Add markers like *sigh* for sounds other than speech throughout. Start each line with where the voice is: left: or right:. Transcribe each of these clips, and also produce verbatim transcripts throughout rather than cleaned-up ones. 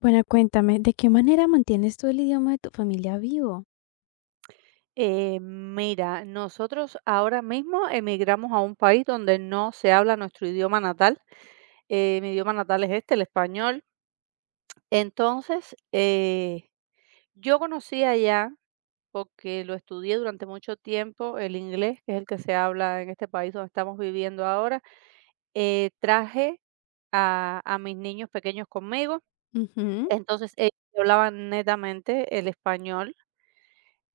left: Bueno, cuéntame, ¿de qué manera mantienes tú el idioma de tu familia vivo?
right: Eh, mira, nosotros ahora mismo emigramos a un país donde no se habla nuestro idioma natal. Eh, mi idioma natal es este, el español. Entonces, eh, yo conocí allá, porque lo estudié durante mucho tiempo, el inglés, que es el que se habla en este país donde estamos viviendo ahora. Eh, traje a, a mis niños pequeños conmigo.
left: Ujú,
right: Entonces, ellos hablaban netamente el español.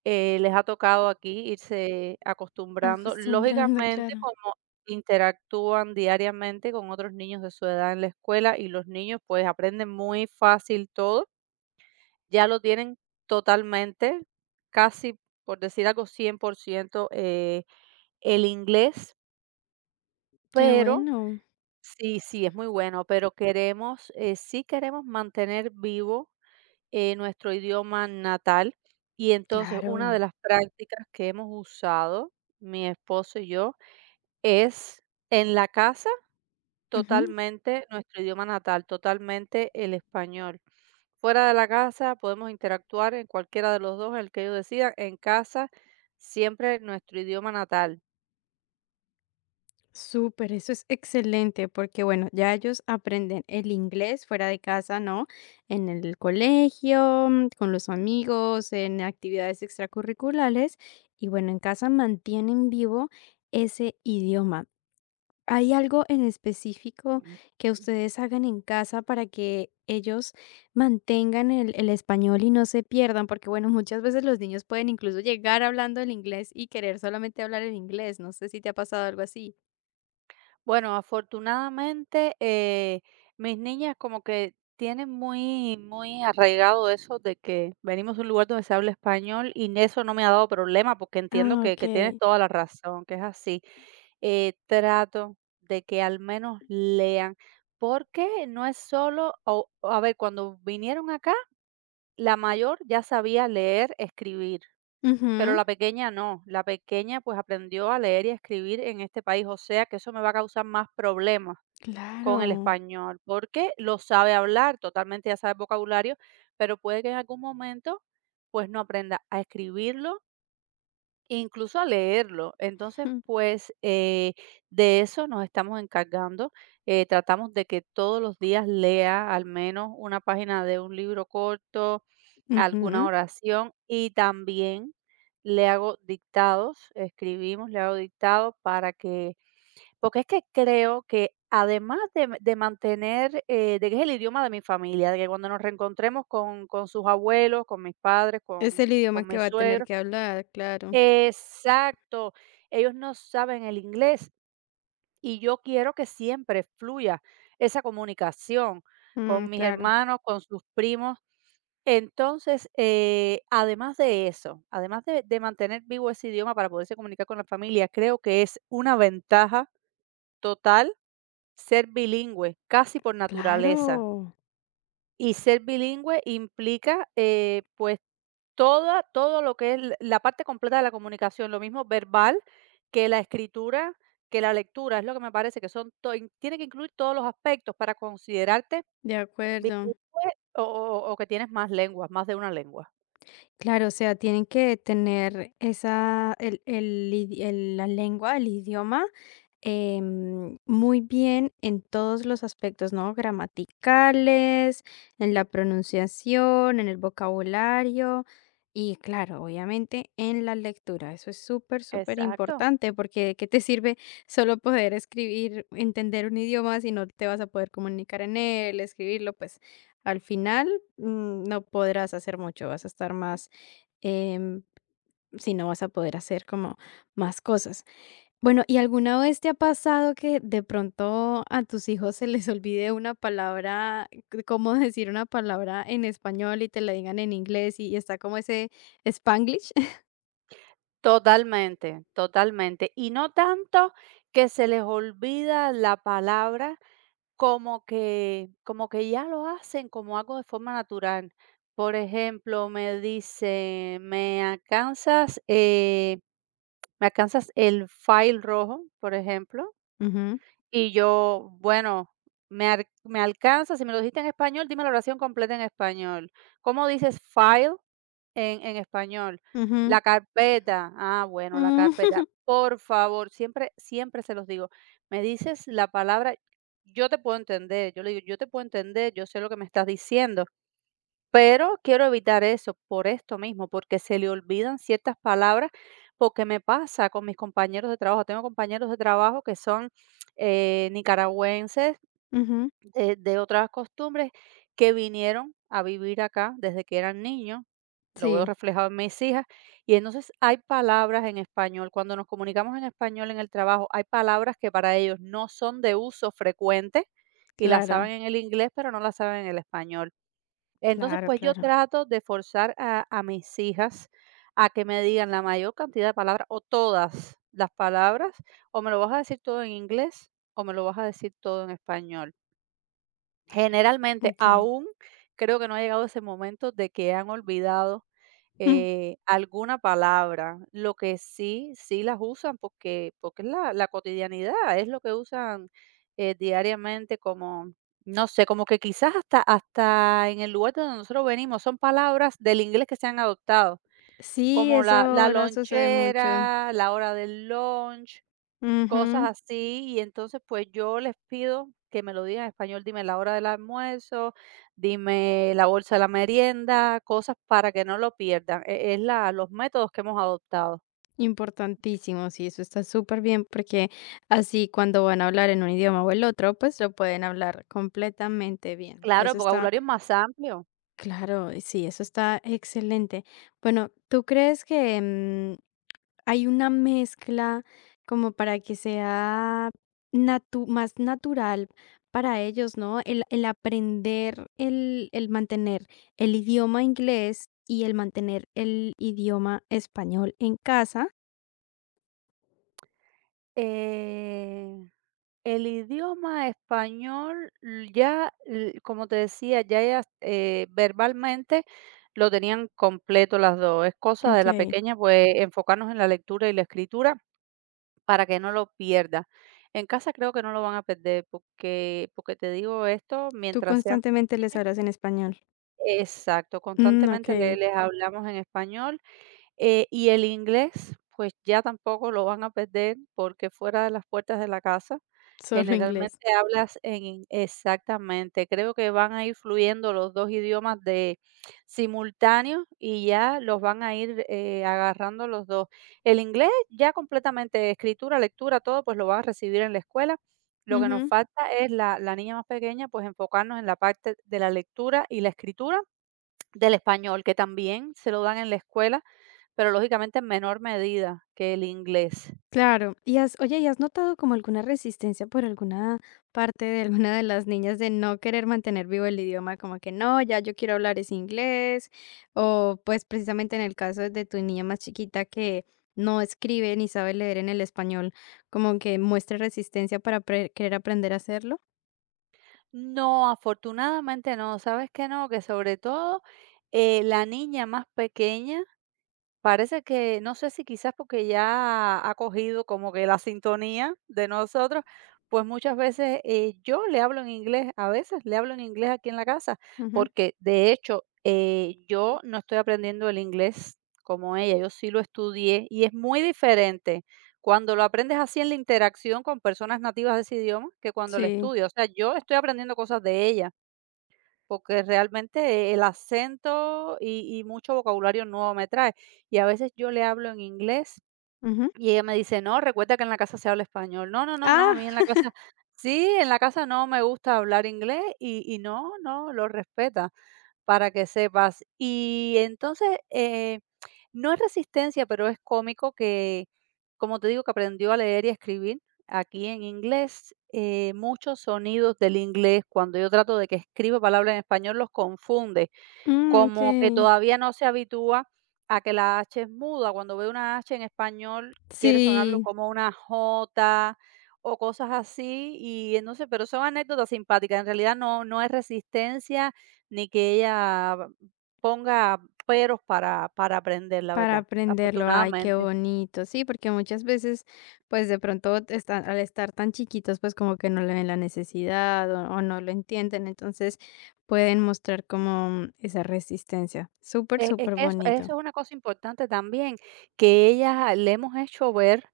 right: Eh, les ha tocado aquí irse acostumbrando.
left: Acostumbrando,
right: Lógicamente,
left: claro.
right: como interactúan diariamente con otros niños de su edad en la escuela y los niños pues aprenden muy fácil todo, ya lo tienen totalmente, casi por decir algo, cien por ciento eh, el inglés,
left: Qué
right: pero
left: bueno.
right: sí, sí, es muy bueno, pero queremos, eh, sí queremos mantener vivo eh, nuestro idioma natal. Y entonces una de
left: Claro.
right: las prácticas que hemos usado, mi esposo y yo, es en la casa
left: Ujú,
right: totalmente nuestro idioma natal, totalmente el español. Fuera de la casa podemos interactuar en cualquiera de los dos, el que ellos decidan. En casa siempre nuestro idioma natal.
left: Súper, eso es excelente porque bueno, ya ellos aprenden el inglés fuera de casa, ¿no? En el colegio, mm, con los amigos, en actividades extracurriculares y bueno, en casa mantienen vivo ese idioma. ¿Hay algo en específico que ustedes hagan en casa para que ellos mantengan el el español y no se pierdan? Porque, bueno, muchas veces los niños pueden incluso llegar hablando el inglés y querer solamente hablar el inglés. No sé si te ha pasado algo así.
right: Bueno, afortunadamente, eh, mis niñas como que tienen muy, muy arraigado eso de que venimos de un lugar donde se habla español y eso no me ha dado problema porque entiendo
left: Ah,
right: que, que, tienes
left: okey.
right: toda la razón, que es así. Eh, trato de que al menos lean, porque no es solo, o- a ver, cuando vinieron acá, la mayor ya sabía leer, escribir. Pero
left: Ujú.
right: la pequeña no, la pequeña pues aprendió a leer y a escribir en este país, o sea que eso me va a causar más problemas con el
left: Claro.
right: español, porque lo sabe hablar, totalmente ya sabe el vocabulario, pero puede que en algún momento pues no aprenda a escribirlo. Incluso a leerlo.
left: *laughs*
right: Entonces,
left: Jum.
right: pues, eh, de eso nos estamos encargando. Eh, tratamos de que todos los días lea al menos una página de un libro corto, alguna
left: Ujú.
right: oración y también le hago dictados, escribimos, le hago dictados para que, porque es que creo que además de, de, mantener, eh, de que es el idioma de mi familia, de que cuando nos reencontremos con, con sus abuelos, con mis padres,
left: Es
right: con,
left: el idioma
right: con
left: que
right: mis
left: va a tener
right: suegros.
left: que hablar, claro.
right: Exacto. Ellos no saben el inglés y yo quiero que siempre fluya esa comunicación
left: Mm,
right: con mis
left: claro.
right: hermanos, con sus primos. Entonces, eh, además de eso, además de, de mantener vivo ese idioma para poderse comunicar con la familia, creo que es una ventaja total ser bilingüe, casi por naturaleza.
left: Claro.
right: Y ser bilingüe implica, eh, pues, toda todo lo que es l la parte completa de la comunicación, lo mismo verbal que la escritura, que la lectura, es lo que me parece que son to in- tiene que incluir todos los aspectos para considerarte
left: De acuerdo.
right: bilingüe o o o que tienes más lenguas, más de una lengua.
left: Claro, o sea, tienen que tener esa el el idi el la lengua, el idioma em, muy bien en todos los aspectos, ¿no? Gramaticales, en la pronunciación, en el vocabulario y claro, obviamente en la lectura. Eso es súper, súper
right: Exacto.
left: importante porque ¿de qué te sirve solo poder escribir, entender un idioma si no te vas a poder comunicar en él, escribirlo? Pues al final mm, no podrás hacer mucho, vas a estar más, em, si no vas a poder hacer como más cosas. Bueno, ¿y alguna vez te ha pasado que de pronto a tus hijos se les *laughs* olvide una palabra, c- cómo decir una palabra en español y te la digan en inglés y, y está como ese Spanglish? *laughs*
right: Totalmente, totalmente. Y no tanto que se les olvida la palabra, como que como que ya lo hacen como algo de forma natural. Por ejemplo, me dice: "Me alcanzas, eh, me alcanzas el file rojo", por ejemplo,
left: Ujú,
right: y yo: "Bueno, me al me alcanzas, si me lo dijiste en español, dime la oración completa en español. ¿Cómo dices file? En en español.
left: ujú,
right: La carpeta". Ah, bueno, la
left: mm,
right: carpeta.
left: *laughs*
right: Por favor, siempre siempre se los digo. Me dices la palabra yo te puedo entender, yo le digo: "Yo te puedo entender, yo sé lo que me estás diciendo, pero quiero evitar eso por esto mismo", porque se le olvidan ciertas palabras, porque me pasa con mis compañeros de trabajo. Tengo compañeros de trabajo que son, eh, nicaragüenses,
left: ujú.
right: de de otras costumbres, que vinieron a vivir acá desde que eran niños, lo veo
left: Sí,
right: reflejado en mis hijas, y entonces hay palabras en español, cuando nos comunicamos en español en el trabajo, hay palabras que para ellos no son de uso frecuente y las saben
left: claro,
right: en el inglés, pero no las saben en el español. Entonces,
left: claro,
right: pues yo
left: claro.
right: trato de forzar a, a, mis hijas a que me digan la mayor cantidad de palabras o todas las palabras, o me lo vas a decir todo en inglés o me lo vas a decir todo en español. Generalmente,
left: Ok. *laughs*
right: aún creo que no ha llegado ese momento de que han olvidado,
left: Mm.
right: eh, alguna palabra. Lo que sí, sí las usan porque porque es la la cotidianidad, es lo que usan, eh, diariamente como, no sé, como que quizás hasta hasta en el lugar de donde nosotros venimos, son palabras del inglés que se han adoptado,
left: Sí,
right: como
left: eso
right: la la
left: ahora sucede mucho.
right: lonchera, la hora del lunch, cosas
left: Ujú.
right: así, y entonces, pues, yo les pido que me lo digan en español, dime la hora del almuerzo, dime la bolsa de la merienda, cosas para que no lo pierdan. E es la los métodos que hemos adoptado.
left: Importantísimo, sí, eso está súper bien porque así cuando van a hablar en un idioma o el otro, pues lo pueden hablar completamente bien.
right: Claro, el
left: Eso está,
right: vocabulario es más amplio.
left: claro, y sí, eso está excelente. Bueno, ¿tú crees que mm, hay una mezcla como para que sea natu- más natural para ellos, ¿no? El, el aprender, el, el mantener el idioma inglés y el mantener el idioma español en casa.
right: Eh, el idioma español l- ya, l como te decía, ya ellas, eh, verbalmente lo tenían completo las dos. Es cosa de la
left: Ok.
right: pequeña, pues, enfocarnos en la lectura y la escritura. Para que no lo pierda. En casa creo que no lo van a perder, porque porque te digo esto,
left: Tú
right: mientras sean
left: constantemente les
right: pequeños
left: hablas en español.
right: exacto,
left: Mm,
right: constantemente le
left: okey,
right: les hablamos en español, eh, y el inglés, pues ya tampoco lo van a perder porque fuera de las puertas de la casa,
left: solo inglés.
right: generalmente hablas en in exactamente, creo que van a ir fluyendo los dos idiomas de simultáneos y ya los van a ir, eh, agarrando los dos. El inglés ya completamente, escritura, lectura, todo, pues lo van a recibir en la escuela. Lo que nos
left: Ujú,
right: falta es la la niña más pequeña, pues enfocarnos en la parte de la lectura y la escritura del español, que también se lo dan en la escuela, pero lógicamente en menor medida que el inglés.
left: claro. Y has oye, ¿y has notado como alguna resistencia por alguna parte de alguna de las niñas de no querer mantener vivo el idioma? Como que no, ya yo quiero hablar es inglés, o pues, precisamente en el caso de tu niña más chiquita que no escribe ni sabe leer en el español, como que muestre resistencia para pre querer aprender a hacerlo.
right: No, afortunadamente no, ¿sabes qué no? Que sobre todo eh, la niña más pequeña. Parece que, no sé si quizás porque ya ha cogido como que la sintonía de nosotros, pues muchas veces eh, yo le hablo en inglés, a veces le hablo en inglés aquí en la casa,
left: Ujú.
right: porque de hecho eh, yo no estoy aprendiendo el inglés como ella, yo sí lo estudié y es muy diferente cuando lo aprendes así en la interacción con personas nativas de ese idioma que cuando lo
left: Sí.
right: estudias. O sea, yo estoy aprendiendo cosas de ella porque realmente el acento y, y mucho vocabulario nuevo me trae. Y a veces yo le hablo en inglés
left: Ujú.
right: y ella me dice, no, recuerda que en la casa se habla español. No, no, no, no, a
left: Ah,
right: mí en la casa, sí, en la casa no me gusta hablar inglés y, y no, no, lo respeta para que sepas. Y entonces, eh, no es resistencia, pero es cómico que, como te digo, que aprendió a leer y a escribir aquí en inglés. Eh, muchos sonidos del inglés, cuando yo trato de que escriba palabras en español, los confunde.
left: mm,
right: Como que
left: okey.
right: todavía no se habitúa a que la H es muda, cuando ve una H en español quiere sonarlo
left: Sí.
right: como una J o cosas así, y entonces pero son anécdotas simpáticas, en realidad no no es resistencia ni que ella ponga peros para para aprender, la
left: Para
right: verdad,
left: aprenderlo, ay, qué
right: afortunadamente.
left: bonito. Sí, porque muchas veces, pues de pronto están, al estar tan chiquitos, pues como que no le ven la necesidad o, o no lo entienden, entonces pueden mostrar como mm, esa resistencia. Súper,
right: Es es
left: súper
right: que eso
left: bonito.
right: eso es una cosa importante también, que ella le hemos hecho ver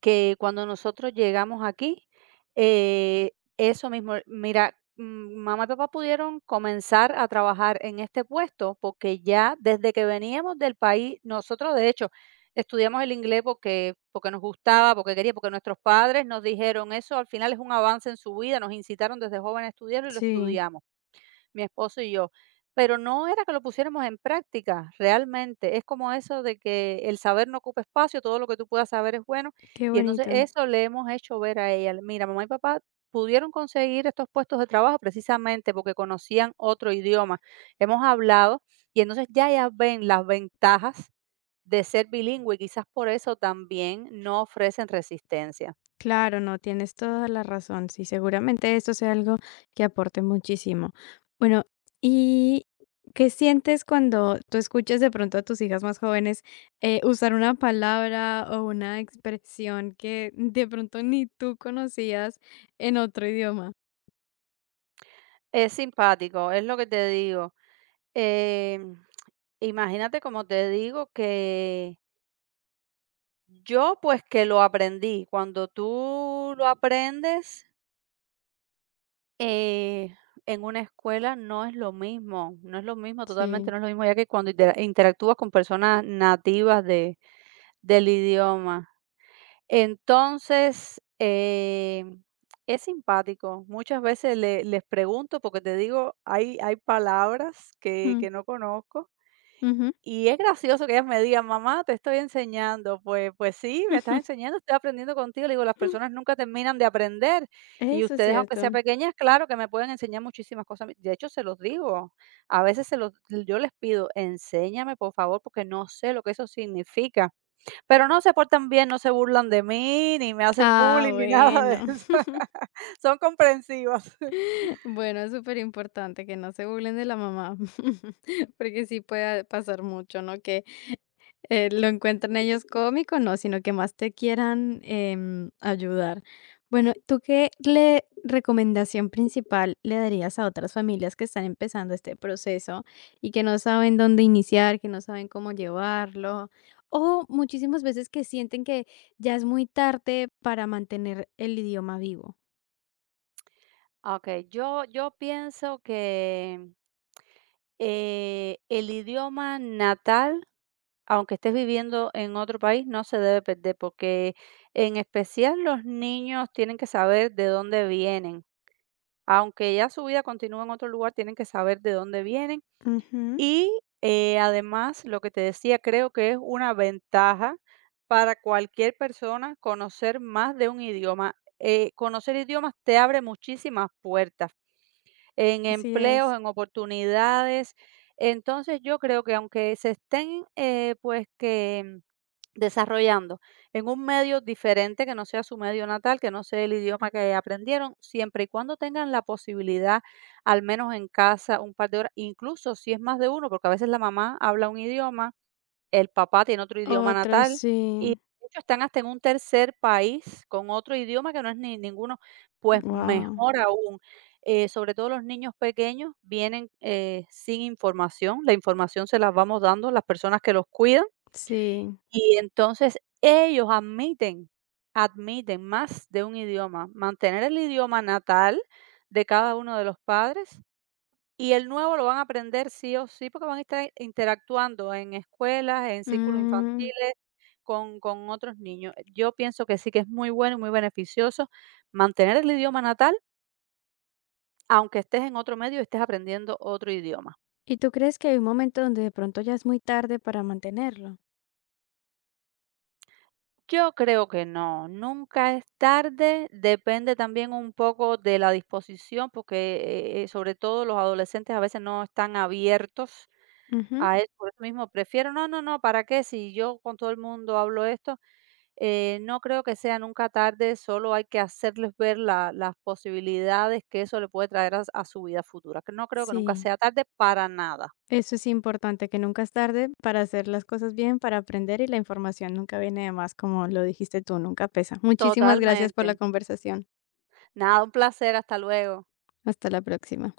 right: que cuando nosotros llegamos aquí, eh, eso mismo, mira, mm, mamá y papá pudieron comenzar a trabajar en este puesto porque ya desde que veníamos del país, nosotros de hecho estudiamos el inglés porque porque nos gustaba, porque quería, porque nuestros padres nos dijeron eso al final es un avance en su vida, nos incitaron desde joven a estudiarlo y lo
left: Sí,
right: estudiamos mi esposo y yo, pero no era que lo pusiéramos en práctica realmente. Es como eso de que el saber no ocupa espacio, todo lo que tú puedas saber es bueno.
left: qué
right: Y entonces
left: bonito.
right: eso le hemos hecho ver a ella. Mira, mamá y papá pudieron conseguir estos puestos de trabajo precisamente porque conocían otro idioma. Hemos hablado y entonces ya ya ven las ventajas de ser bilingüe y quizás por eso también no ofrecen resistencia.
left: Claro, no, tienes toda la razón. Sí, seguramente esto sea algo que aporte muchísimo. Bueno, ¿y qué sientes cuando tú escuchas de pronto a tus hijas más jóvenes eh, usar una palabra o una expresión que de pronto ni tú conocías en otro idioma?
right: Es simpático, es lo que te digo. Em, Imagínate, como te digo, que yo pues que lo aprendí. Cuando tú lo aprendes eh, en una escuela no es lo mismo, no es lo mismo, totalmente
left: Sí.
right: no es lo mismo, ya que cuando intera- interactúas con personas nativas de, del idioma. Entonces, eh, es simpático. Muchas veces le- les pregunto, porque te digo, hay, hay palabras que,
left: Mm,
right: que no conozco.
left: ujú.
right: Y es gracioso que ellas me digan: "Mamá, te estoy enseñando". Pues pues sí, me estás
left: *laughs*
right: enseñando, estoy aprendiendo contigo. Le digo: "Las personas nunca terminan de aprender, y
left: Eso es
right: ustedes, aunque sean
left: cierto.
right: pequeñas, claro que me pueden enseñar muchísimas cosas". De hecho, se los digo, a veces se los yo les pido: "Enséñame, por favor, porque no sé lo que eso significa". Pero no se portan bien, no se burlan de mí, ni me hacen
left: Ah,
right: bullying, ni *laughs* nada de
left: bueno.
right: eso. *laughs* Son comprensivas.
left: *laughs* Bueno, es súper importante que no se burlen de la mamá, *laughs* porque sí puede pasar mucho, ¿no? Que eh, lo encuentren ellos cómico, no, sino que más te quieran em, ayudar. Bueno, ¿tú qué le recomendación principal le darías a otras familias que están empezando este proceso y que no saben dónde iniciar, que no saben cómo llevarlo? O muchísimas veces que sienten que ya es muy tarde para mantener el idioma vivo.
right: Okey, yo yo pienso que, eh, el idioma natal, aunque estés viviendo en otro país, no se debe perder, porque en especial los niños tienen que saber de dónde vienen. Aunque ya su vida continúe en otro lugar, tienen que saber de dónde vienen.
left: Ujú,
right: Y, eh, además, lo que te decía, creo que es una ventaja para cualquier persona conocer más de un idioma. Eh, conocer idiomas te abre muchísimas puertas en
left: así es.
right: empleos, en oportunidades. Entonces, yo creo que aunque se estén, eh, pues que desarrollando en un medio diferente que no sea su medio natal, que no sea el idioma que aprendieron, siempre y cuando tengan la posibilidad, al menos en casa, un par de horas, incluso si es más de uno, porque a veces la mamá habla un idioma, el papá tiene otro idioma
left: Otro
right: natal y,
left: sí.
right: de hecho, están hasta en un tercer país con otro idioma que no es ni ninguno, pues
left: wow,
right: mejor aún. Eh, sobre todo los niños pequeños vienen, eh, sin información, la información se las vamos dando las personas que los cuidan,
left: sí.
right: y entonces ellos admiten, admiten más de un idioma, mantener el idioma natal de cada uno de los padres y el nuevo lo van a aprender sí o sí, porque van a estar interactuando en escuelas, en círculos
left: Mm,
right: infantiles, con con otros niños. Yo pienso que sí, que es muy bueno y muy beneficioso mantener el idioma natal, aunque estés en otro medio y estés aprendiendo otro idioma.
left: ¿y tú crees que hay un momento donde de pronto ya es muy tarde para mantenerlo?
right: Yo creo que no, nunca es tarde, depende también un poco de la disposición, porque eh, eh, sobre todo los adolescentes a veces no están abiertos
left: Ujú,
right: a eso, por eso mismo prefiero, no, no, no, ¿para qué? Si yo con todo el mundo hablo esto, eh, no creo que sea nunca tarde, solo hay que hacerles ver la- las posibilidades que eso le puede traer a, a, su vida futura, que no creo que nunca
left: sí.
right: sea tarde para nada.
left: Eso es importante, que nunca es tarde para hacer las cosas bien, para aprender y la información nunca viene de más, como lo dijiste tú, nunca pesa. Muchísimas gracias por la
right: Totalmente.
left: conversación.
right: Nada, un placer, hasta luego.
left: Hasta la próxima.